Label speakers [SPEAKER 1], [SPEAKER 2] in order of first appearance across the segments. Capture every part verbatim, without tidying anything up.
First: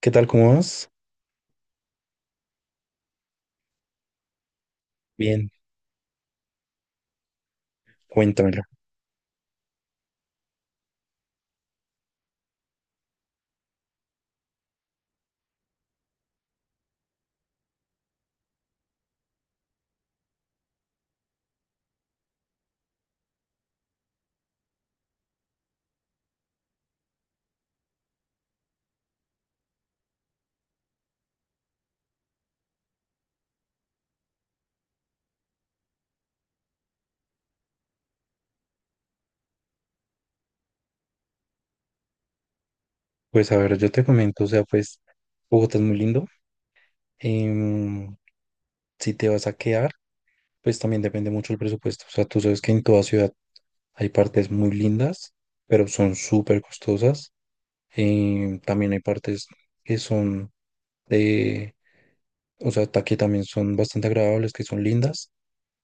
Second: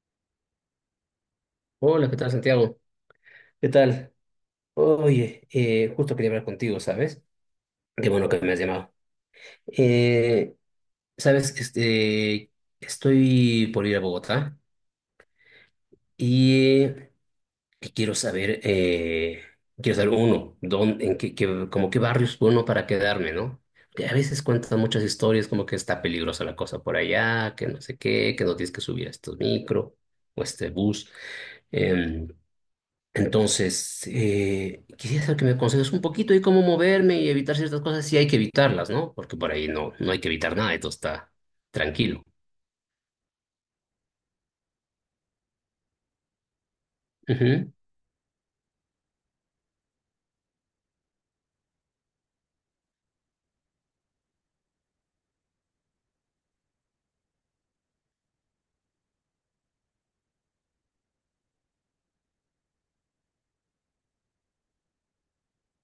[SPEAKER 1] ¿Qué tal? ¿Cómo vas?
[SPEAKER 2] Hola, ¿qué tal, Santiago? ¿Qué tal? Oye,
[SPEAKER 1] Bien,
[SPEAKER 2] eh, justo quería hablar contigo, ¿sabes? Qué bueno que me has
[SPEAKER 1] cuéntamelo.
[SPEAKER 2] llamado. Eh, sabes, este, estoy por ir a Bogotá y, eh, y quiero saber, eh, quiero saber uno, dónde, en qué, qué- como qué barrios uno para quedarme, ¿no? Que a veces cuentan muchas historias como que está peligrosa la cosa por allá, que no sé qué, que no tienes que subir a estos micro o este bus. Em, Entonces, eh, quisiera saber que me aconsejes un poquito de cómo moverme y evitar ciertas cosas si hay que evitarlas, ¿no? Porque por ahí no, no hay que evitar nada, esto está tranquilo.
[SPEAKER 1] Pues a ver, yo te comento, o sea, pues Bogotá es muy lindo.
[SPEAKER 2] Ujú.
[SPEAKER 1] em, si te vas a quedar, pues también depende mucho el presupuesto. O sea, tú sabes que en toda ciudad hay partes muy lindas, pero son súper costosas. Em, también hay partes que son de, o sea, ta- que también son bastante agradables, que son lindas,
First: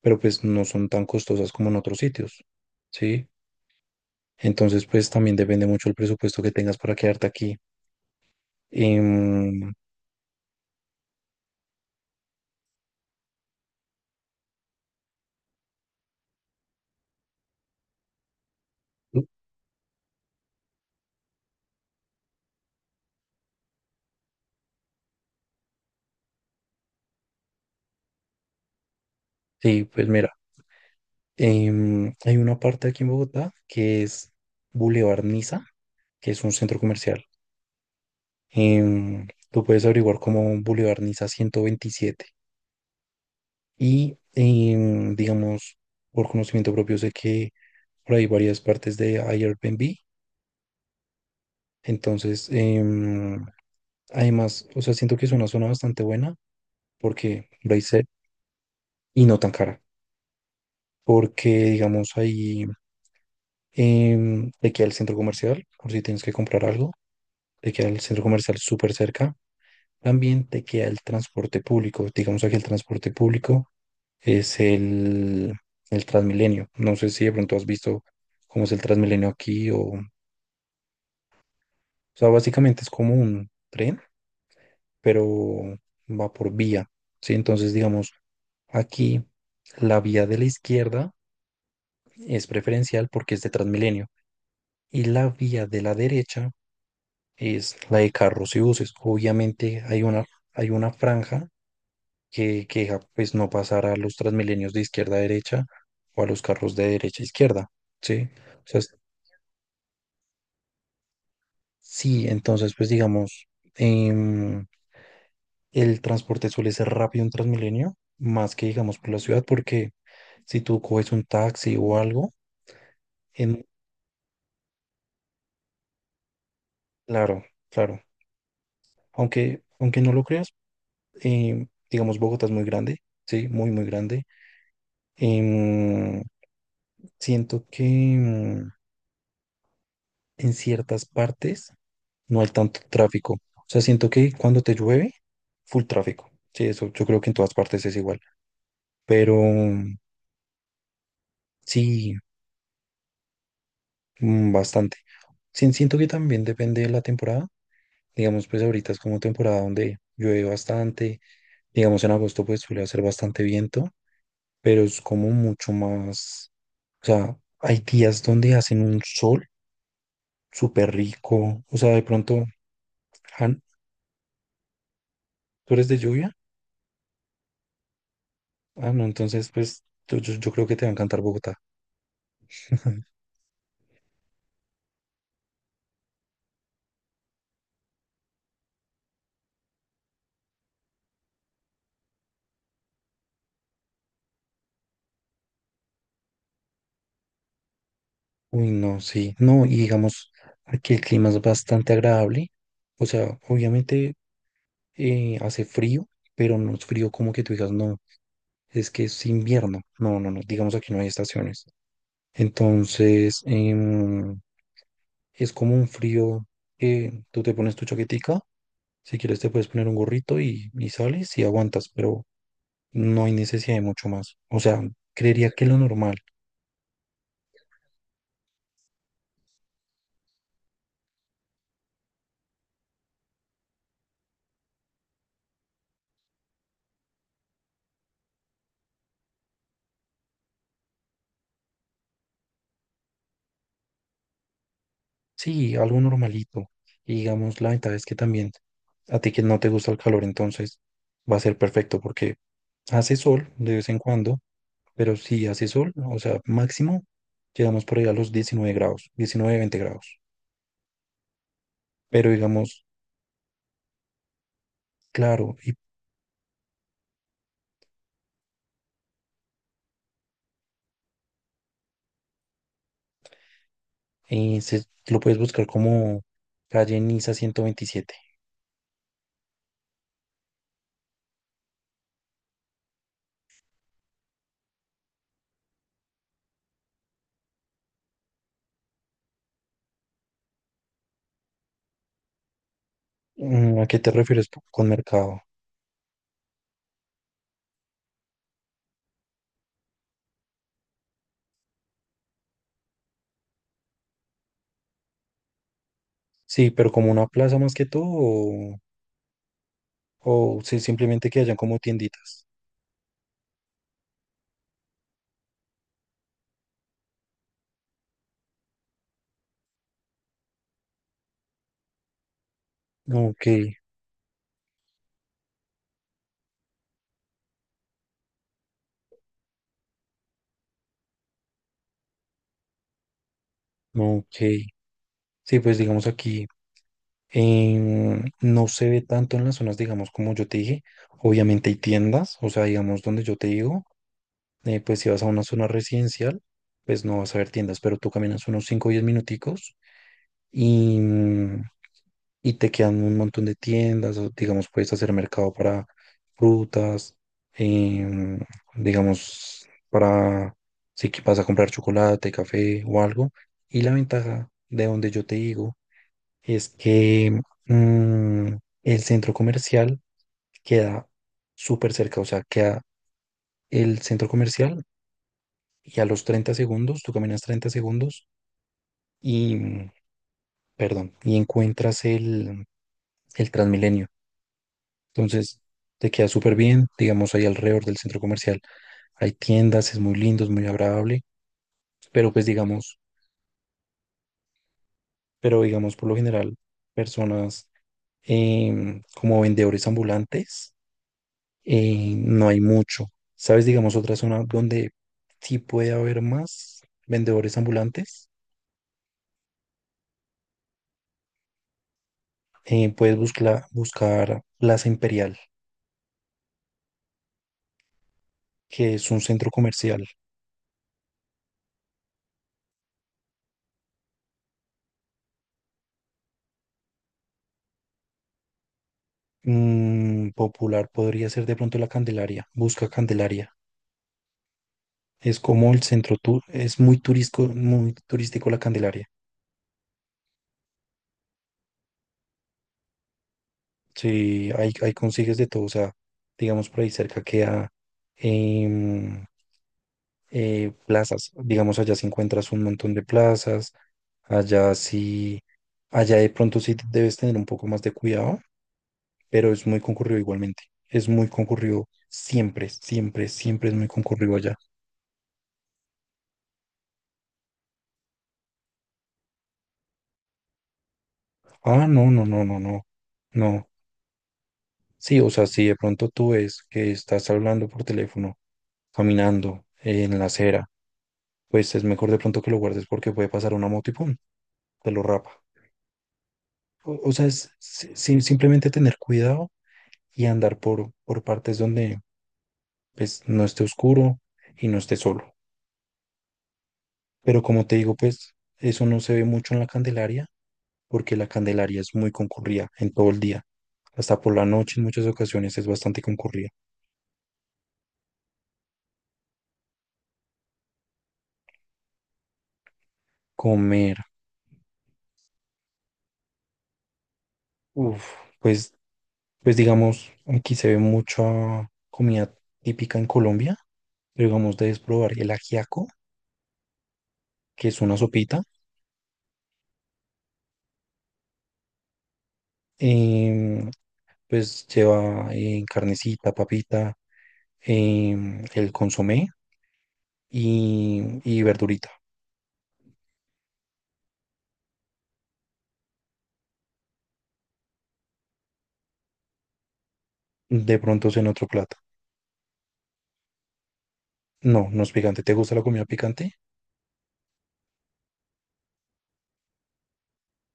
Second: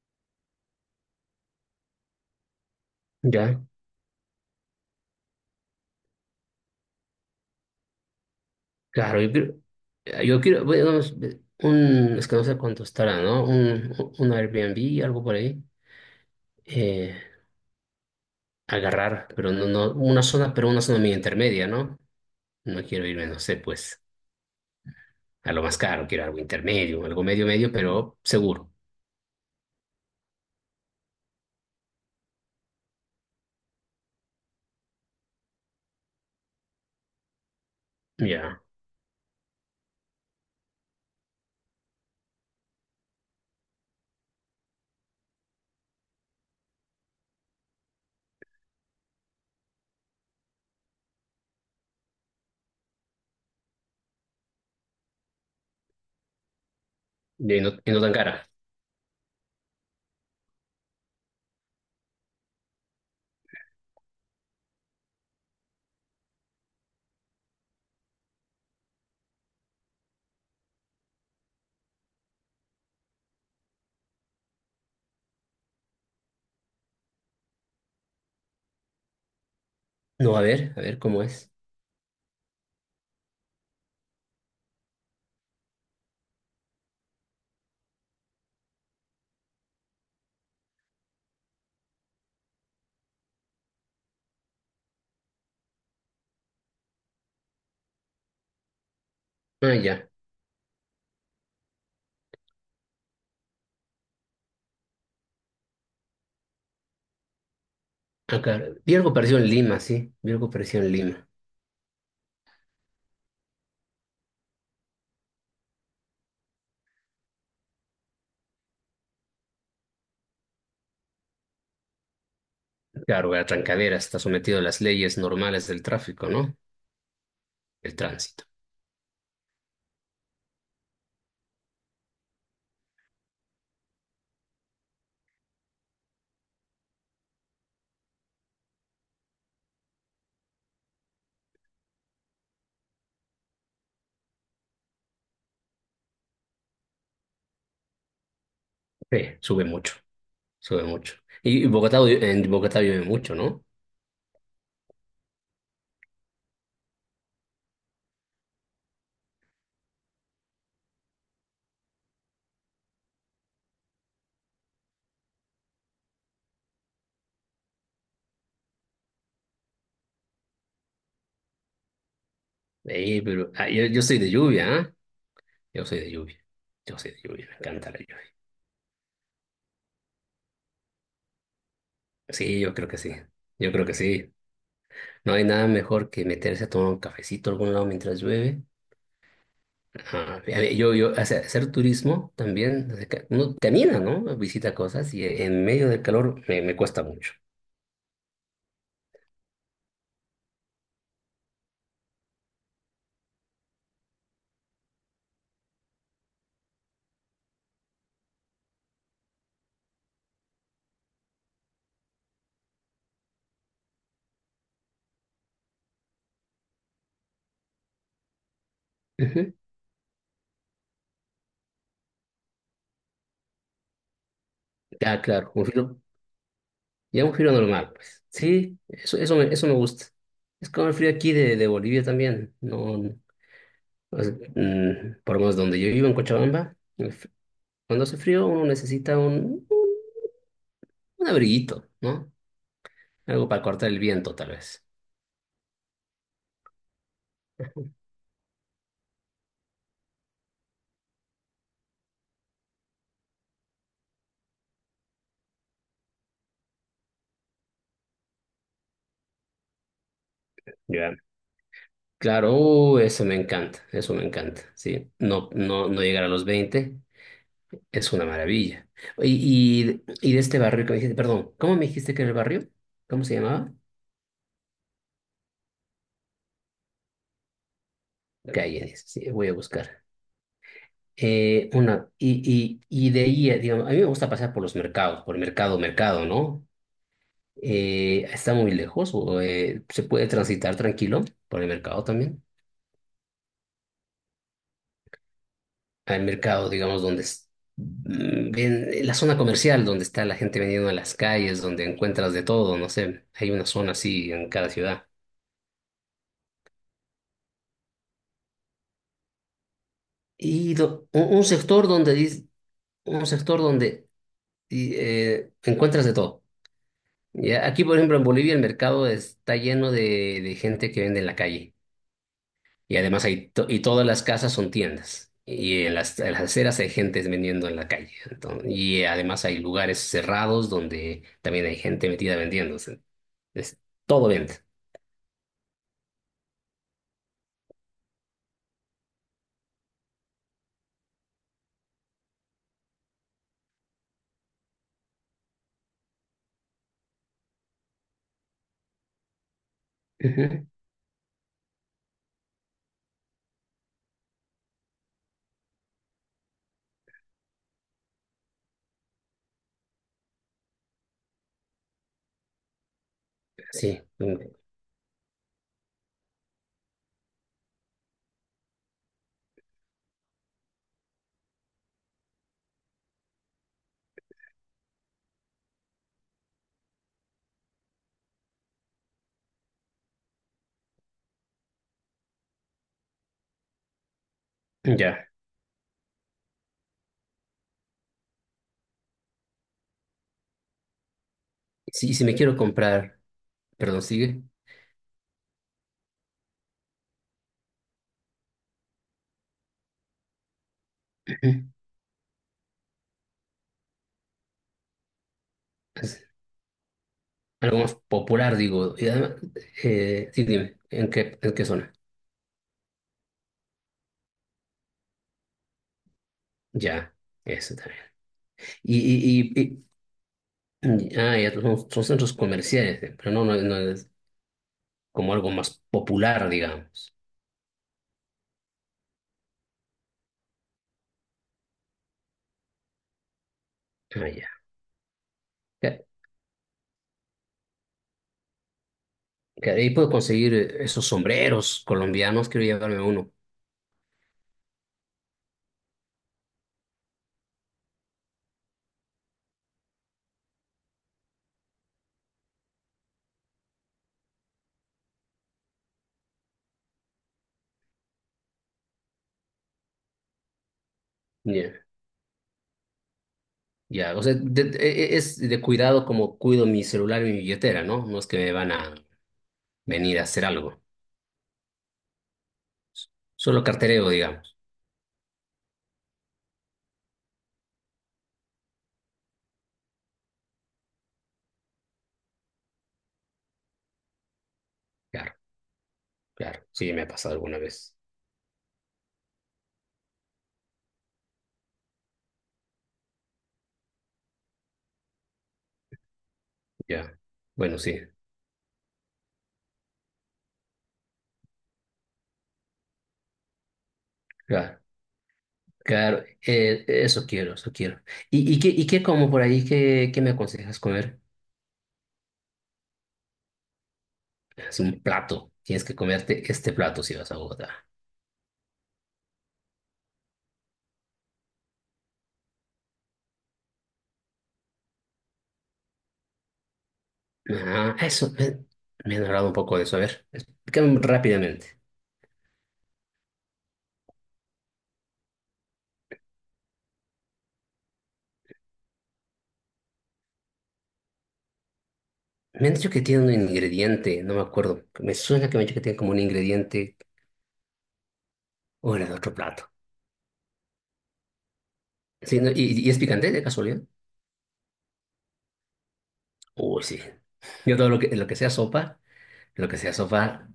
[SPEAKER 1] pero pues no son tan costosas como en otros sitios, ¿sí?
[SPEAKER 2] Ya,
[SPEAKER 1] Entonces, pues también depende mucho el presupuesto que tengas para quedarte aquí.
[SPEAKER 2] claro, yo quiero,
[SPEAKER 1] Em,
[SPEAKER 2] yo quiero, bueno, es- un, es que no sé cuánto estará, ¿no? Un, un Airbnb, algo por ahí. Eh, agarrar, pero no, no, una zona, pero una zona medio intermedia, ¿no? No quiero irme, no sé, pues, a lo más caro, quiero algo intermedio, algo medio medio, pero seguro.
[SPEAKER 1] Sí, pues mira, em, hay una parte aquí en Bogotá que es Boulevard Niza, que es un centro comercial.
[SPEAKER 2] Ya,
[SPEAKER 1] Em, tú puedes averiguar como Boulevard Niza ciento veintisiete. Y em, digamos, por conocimiento propio sé que por ahí varias partes de Airbnb. Entonces, em, además, o sea, siento que es una zona bastante buena porque
[SPEAKER 2] y no,
[SPEAKER 1] lo
[SPEAKER 2] y no
[SPEAKER 1] hice
[SPEAKER 2] tan cara.
[SPEAKER 1] y no tan cara. Porque, digamos, ahí em, te queda el centro comercial por si tienes que comprar algo, te queda el centro comercial súper cerca. También te queda el transporte público. Digamos aquí el transporte público es el, el Transmilenio. No sé si de pronto has visto cómo es el Transmilenio aquí o... O
[SPEAKER 2] No, a ver, a ver cómo es.
[SPEAKER 1] sea, básicamente es como un tren, pero va por vía, ¿sí? Entonces, digamos, aquí la vía de la izquierda es preferencial porque es de Transmilenio, y la vía de la derecha es la de carros y buses.
[SPEAKER 2] Ah,
[SPEAKER 1] Obviamente hay
[SPEAKER 2] ya.
[SPEAKER 1] una, hay una franja que, que ja- pues no pasara a los transmilenios de izquierda a derecha o a los carros de derecha a izquierda, ¿sí?
[SPEAKER 2] Acá.
[SPEAKER 1] O sea,
[SPEAKER 2] Vi
[SPEAKER 1] es-
[SPEAKER 2] algo parecido en Lima, sí. Vi algo parecido en Lima.
[SPEAKER 1] sí, entonces pues digamos, em, el transporte suele ser rápido en Transmilenio, más que digamos por la ciudad, porque si tú coges un taxi o algo,
[SPEAKER 2] Claro, la
[SPEAKER 1] en,
[SPEAKER 2] Trancadera está sometido a las leyes normales del tráfico, ¿no?
[SPEAKER 1] claro,
[SPEAKER 2] El
[SPEAKER 1] claro,
[SPEAKER 2] tránsito.
[SPEAKER 1] aunque, aunque no lo creas, em, digamos Bogotá es muy grande, sí, muy, muy grande. em, Siento que em, en ciertas partes no hay tanto tráfico. O sea, siento que cuando te llueve, full tráfico. Sí, eso yo creo que en todas partes es igual.
[SPEAKER 2] Sí,
[SPEAKER 1] Pero
[SPEAKER 2] sube mucho,
[SPEAKER 1] mm,
[SPEAKER 2] sube mucho. Y Bogotá,
[SPEAKER 1] sí,
[SPEAKER 2] en Bogotá llueve mucho, ¿no?
[SPEAKER 1] mm, bastante. Sí, siento que también depende de la temporada. Digamos, pues ahorita es como temporada donde llueve bastante. Digamos, en agosto pues suele hacer bastante viento, pero es como mucho más... O sea, hay días donde hacen un sol súper rico. O sea, de pronto,
[SPEAKER 2] Eh, pero
[SPEAKER 1] Han,
[SPEAKER 2] ah, yo, yo soy de lluvia, ¿ah?
[SPEAKER 1] ¿tú
[SPEAKER 2] Yo
[SPEAKER 1] eres de
[SPEAKER 2] soy de
[SPEAKER 1] lluvia?
[SPEAKER 2] lluvia. Yo soy de lluvia, me encanta la lluvia.
[SPEAKER 1] Ah, no, entonces pues yo, yo yo creo que te va a encantar Bogotá.
[SPEAKER 2] Sí, yo creo que
[SPEAKER 1] Ujú.
[SPEAKER 2] sí. Yo creo que sí. No hay nada mejor que meterse a tomar un cafecito a algún lado mientras llueve. Ajá. A ver, Yo, yo, hace- hacer turismo también, desde que uno camina, ¿no? Visita cosas y en medio del calor me, me cuesta mucho.
[SPEAKER 1] Uy, no, sí, no, y digamos, aquí el clima es bastante agradable, o sea, obviamente eh, hace frío, pero no es frío como que tú digas, no, es que es invierno, no, no, no, digamos aquí no hay estaciones, entonces em, es como un frío que tú te pones tu chaquetica, si quieres te
[SPEAKER 2] Ujú.
[SPEAKER 1] puedes poner un gorrito y, y sales y aguantas, pero no hay necesidad de mucho más, o sea,
[SPEAKER 2] Ah,
[SPEAKER 1] creería
[SPEAKER 2] claro,
[SPEAKER 1] que
[SPEAKER 2] un
[SPEAKER 1] lo
[SPEAKER 2] filo,
[SPEAKER 1] normal.
[SPEAKER 2] ya un filo normal, pues. Sí, eso, eso me, eso me gusta. Es como el frío aquí de, de Bolivia también. No, no, o sea, mm, por lo menos donde yo vivo en Cochabamba, el fr- cuando hace frío uno necesita un, un un abriguito, ¿no? Algo para cortar el viento, tal vez.
[SPEAKER 1] Sí, algo normalito. Y digamos, la ventaja es que también a ti que no te gusta el calor, entonces va a ser perfecto porque hace sol de vez en cuando, pero si hace sol, o sea, máximo llegamos por ahí a los diecinueve grados, diecinueve veinte grados. Pero
[SPEAKER 2] Claro,
[SPEAKER 1] digamos,
[SPEAKER 2] uh, eso me encanta, eso me encanta, sí. No,
[SPEAKER 1] claro, y,
[SPEAKER 2] no, no llegar a los veinte es una maravilla. Y, y, y de este barrio que me dijiste, perdón, ¿cómo me dijiste que era el barrio? ¿Cómo se llamaba?
[SPEAKER 1] y se, lo puedes buscar como calle Niza ciento veintisiete.
[SPEAKER 2] Calles, sí, voy a buscar. Eh, una, y, y, y de ahí, eh, digamos, a mí me gusta pasar por los mercados, por mercado, mercado, ¿no? Eh, ¿está muy lejos o eh, se puede transitar tranquilo por el mercado también?
[SPEAKER 1] Mm, ¿a qué te refieres tú con mercado?
[SPEAKER 2] Al mercado, digamos, donde es- mm, ven- la zona comercial, donde está la gente vendiendo en las calles, donde encuentras de todo, no sé, hay una zona así en cada ciudad.
[SPEAKER 1] Sí, pero como una plaza más que todo, o, o
[SPEAKER 2] Y
[SPEAKER 1] si
[SPEAKER 2] do-
[SPEAKER 1] simplemente
[SPEAKER 2] un,
[SPEAKER 1] que
[SPEAKER 2] un
[SPEAKER 1] hayan como
[SPEAKER 2] sector donde,
[SPEAKER 1] tienditas.
[SPEAKER 2] dis- un sector donde y, eh, encuentras de todo. Ya, aquí, por ejemplo, en Bolivia el mercado está lleno de, de gente que vende en la calle. Y además
[SPEAKER 1] Ok,
[SPEAKER 2] hay, to- y todas las casas son tiendas. Y en las, en las aceras hay gente vendiendo en la calle. Entonces, y además hay lugares cerrados donde también hay gente metida vendiendo. Es
[SPEAKER 1] ok.
[SPEAKER 2] todo venta.
[SPEAKER 1] Sí, pues digamos aquí em, no se ve tanto en las zonas, digamos, como yo te dije. Obviamente hay tiendas, o sea, digamos, donde yo te digo, eh, pues si vas a una zona residencial, pues no vas a ver tiendas, pero tú caminas unos cinco o diez minuticos
[SPEAKER 2] Ujú.
[SPEAKER 1] y, mm, y te quedan un montón de tiendas, o, digamos, puedes hacer mercado para frutas, em, digamos, para si que vas a comprar chocolate, café o algo. Y la
[SPEAKER 2] Sí. Mm.
[SPEAKER 1] ventaja de donde yo te digo es que mm, el centro comercial queda súper cerca, o sea, queda el centro comercial y a los treinta segundos, tú caminas treinta segundos y, mm, perdón, y encuentras el, el Transmilenio.
[SPEAKER 2] Ya.
[SPEAKER 1] Entonces, te queda súper bien, digamos, ahí alrededor del centro comercial hay tiendas, es muy lindo, es muy agradable,
[SPEAKER 2] Sí, y si
[SPEAKER 1] pero
[SPEAKER 2] me
[SPEAKER 1] pues
[SPEAKER 2] quiero
[SPEAKER 1] digamos,
[SPEAKER 2] comprar, perdón, sigue.
[SPEAKER 1] pero digamos, por lo general, personas em, como vendedores ambulantes,
[SPEAKER 2] Ujú.
[SPEAKER 1] eh, no hay mucho. ¿Sabes? Digamos, otra zona donde sí puede haber
[SPEAKER 2] Es
[SPEAKER 1] más vendedores
[SPEAKER 2] algo más
[SPEAKER 1] ambulantes.
[SPEAKER 2] popular, digo. Y además, eh, sí, dime, ¿en qué, en qué zona?
[SPEAKER 1] Eh, puedes buscla- buscar Plaza Imperial,
[SPEAKER 2] Ya, eso también.
[SPEAKER 1] que
[SPEAKER 2] Y,
[SPEAKER 1] es un centro
[SPEAKER 2] y, y,
[SPEAKER 1] comercial.
[SPEAKER 2] y- ah, ya son, son centros comerciales, eh, pero no, no, no es como algo más popular, digamos.
[SPEAKER 1] Mm, popular podría ser de pronto la Candelaria. Busca Candelaria.
[SPEAKER 2] Ah, ya.
[SPEAKER 1] Es como el
[SPEAKER 2] Que,
[SPEAKER 1] centro tour, es muy turístico, muy turístico la Candelaria.
[SPEAKER 2] que ahí puedo conseguir eh, esos sombreros colombianos, quiero llevarme uno.
[SPEAKER 1] Sí, ahí, ahí consigues de todo. O sea, digamos por ahí cerca queda em, eh, plazas. Digamos, allá si encuentras un montón de plazas, allá sí, allá de pronto sí debes tener un poco más de cuidado, pero es muy concurrido igualmente. Es muy
[SPEAKER 2] Ya.
[SPEAKER 1] concurrido siempre, siempre, siempre es muy
[SPEAKER 2] Ya, o sea,
[SPEAKER 1] concurrido allá.
[SPEAKER 2] de- de- e- e, es de cuidado como cuido mi celular y mi billetera, ¿no? No es que me van a venir a hacer algo.
[SPEAKER 1] Ah, no, no, no, no, no,
[SPEAKER 2] Solo
[SPEAKER 1] no.
[SPEAKER 2] cartereo, digamos.
[SPEAKER 1] Sí, o sea, si de pronto tú ves que estás hablando por teléfono, caminando en la acera, pues es mejor de pronto que lo guardes porque puede pasar una moto y pum, te lo rapa.
[SPEAKER 2] Claro, claro.
[SPEAKER 1] O,
[SPEAKER 2] Sí, me ha
[SPEAKER 1] o sea,
[SPEAKER 2] pasado
[SPEAKER 1] es
[SPEAKER 2] alguna
[SPEAKER 1] si-
[SPEAKER 2] vez.
[SPEAKER 1] si- simplemente tener cuidado y andar por, por partes donde pues no esté oscuro y no esté solo.
[SPEAKER 2] Ya.
[SPEAKER 1] Pero como te
[SPEAKER 2] Bueno,
[SPEAKER 1] digo,
[SPEAKER 2] sí.
[SPEAKER 1] pues eso no se ve mucho en la Candelaria porque la Candelaria es muy concurrida en todo el día. Hasta por la noche
[SPEAKER 2] Claro,
[SPEAKER 1] en muchas ocasiones es bastante
[SPEAKER 2] claro.
[SPEAKER 1] concurrida.
[SPEAKER 2] Eh, eso quiero, eso quiero. ¿Y, y qué, y qué como por ahí? ¿Qué, qué me aconsejas comer?
[SPEAKER 1] Comer,
[SPEAKER 2] Es un plato. Tienes que comerte este plato si vas a Bogotá.
[SPEAKER 1] uff, pues, pues digamos, aquí se ve mucha comida típica en Colombia. Pero digamos, debes probar el ajiaco, que es una
[SPEAKER 2] Ah, eso.
[SPEAKER 1] sopita.
[SPEAKER 2] Me, me han hablado un poco de eso. A ver, explícame rápidamente.
[SPEAKER 1] em, pues lleva eh, carnecita, papita, em, el consomé y, y verdurita.
[SPEAKER 2] Me han dicho que tiene un ingrediente, no me acuerdo. Me suena que me han dicho que tiene como un ingrediente o era de otro plato.
[SPEAKER 1] De pronto es en otro plato.
[SPEAKER 2] Sí, ¿no? ¿Y, y es picante de casualidad?
[SPEAKER 1] No, no es picante. ¿Te gusta la comida picante?
[SPEAKER 2] Uy, sí. Yo todo lo que, lo que sea sopa, lo que sea sopa,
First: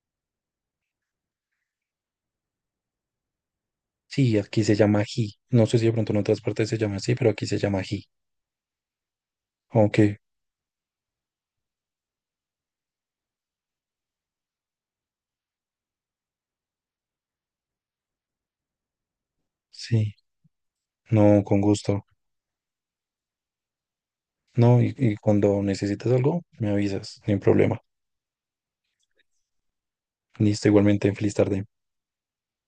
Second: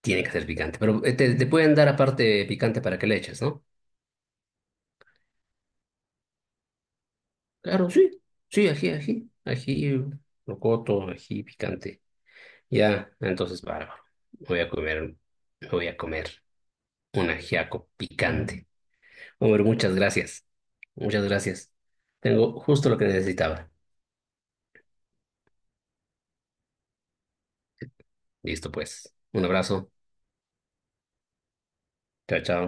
[SPEAKER 2] tiene que ser picante. Pero eh, te, te pueden dar aparte picante para que le eches, ¿no?
[SPEAKER 1] Sí, aquí se llama ají. No sé si de pronto en otras partes se llama así, pero aquí se llama
[SPEAKER 2] Claro,
[SPEAKER 1] ají.
[SPEAKER 2] sí. Sí, ají, ají. Ají,
[SPEAKER 1] Aunque
[SPEAKER 2] rocoto, ají picante. Ya, entonces, bárbaro. Voy a comer, voy a comer un ajiaco picante. Hombre, muchas
[SPEAKER 1] sí,
[SPEAKER 2] gracias. Muchas
[SPEAKER 1] no, con
[SPEAKER 2] gracias.
[SPEAKER 1] gusto.
[SPEAKER 2] Tengo justo lo que necesitaba.
[SPEAKER 1] No, y, y cuando necesitas algo, me avisas, sin problema.
[SPEAKER 2] Listo, pues. Un abrazo.
[SPEAKER 1] Listo, igualmente, feliz tarde.
[SPEAKER 2] Chao, chao.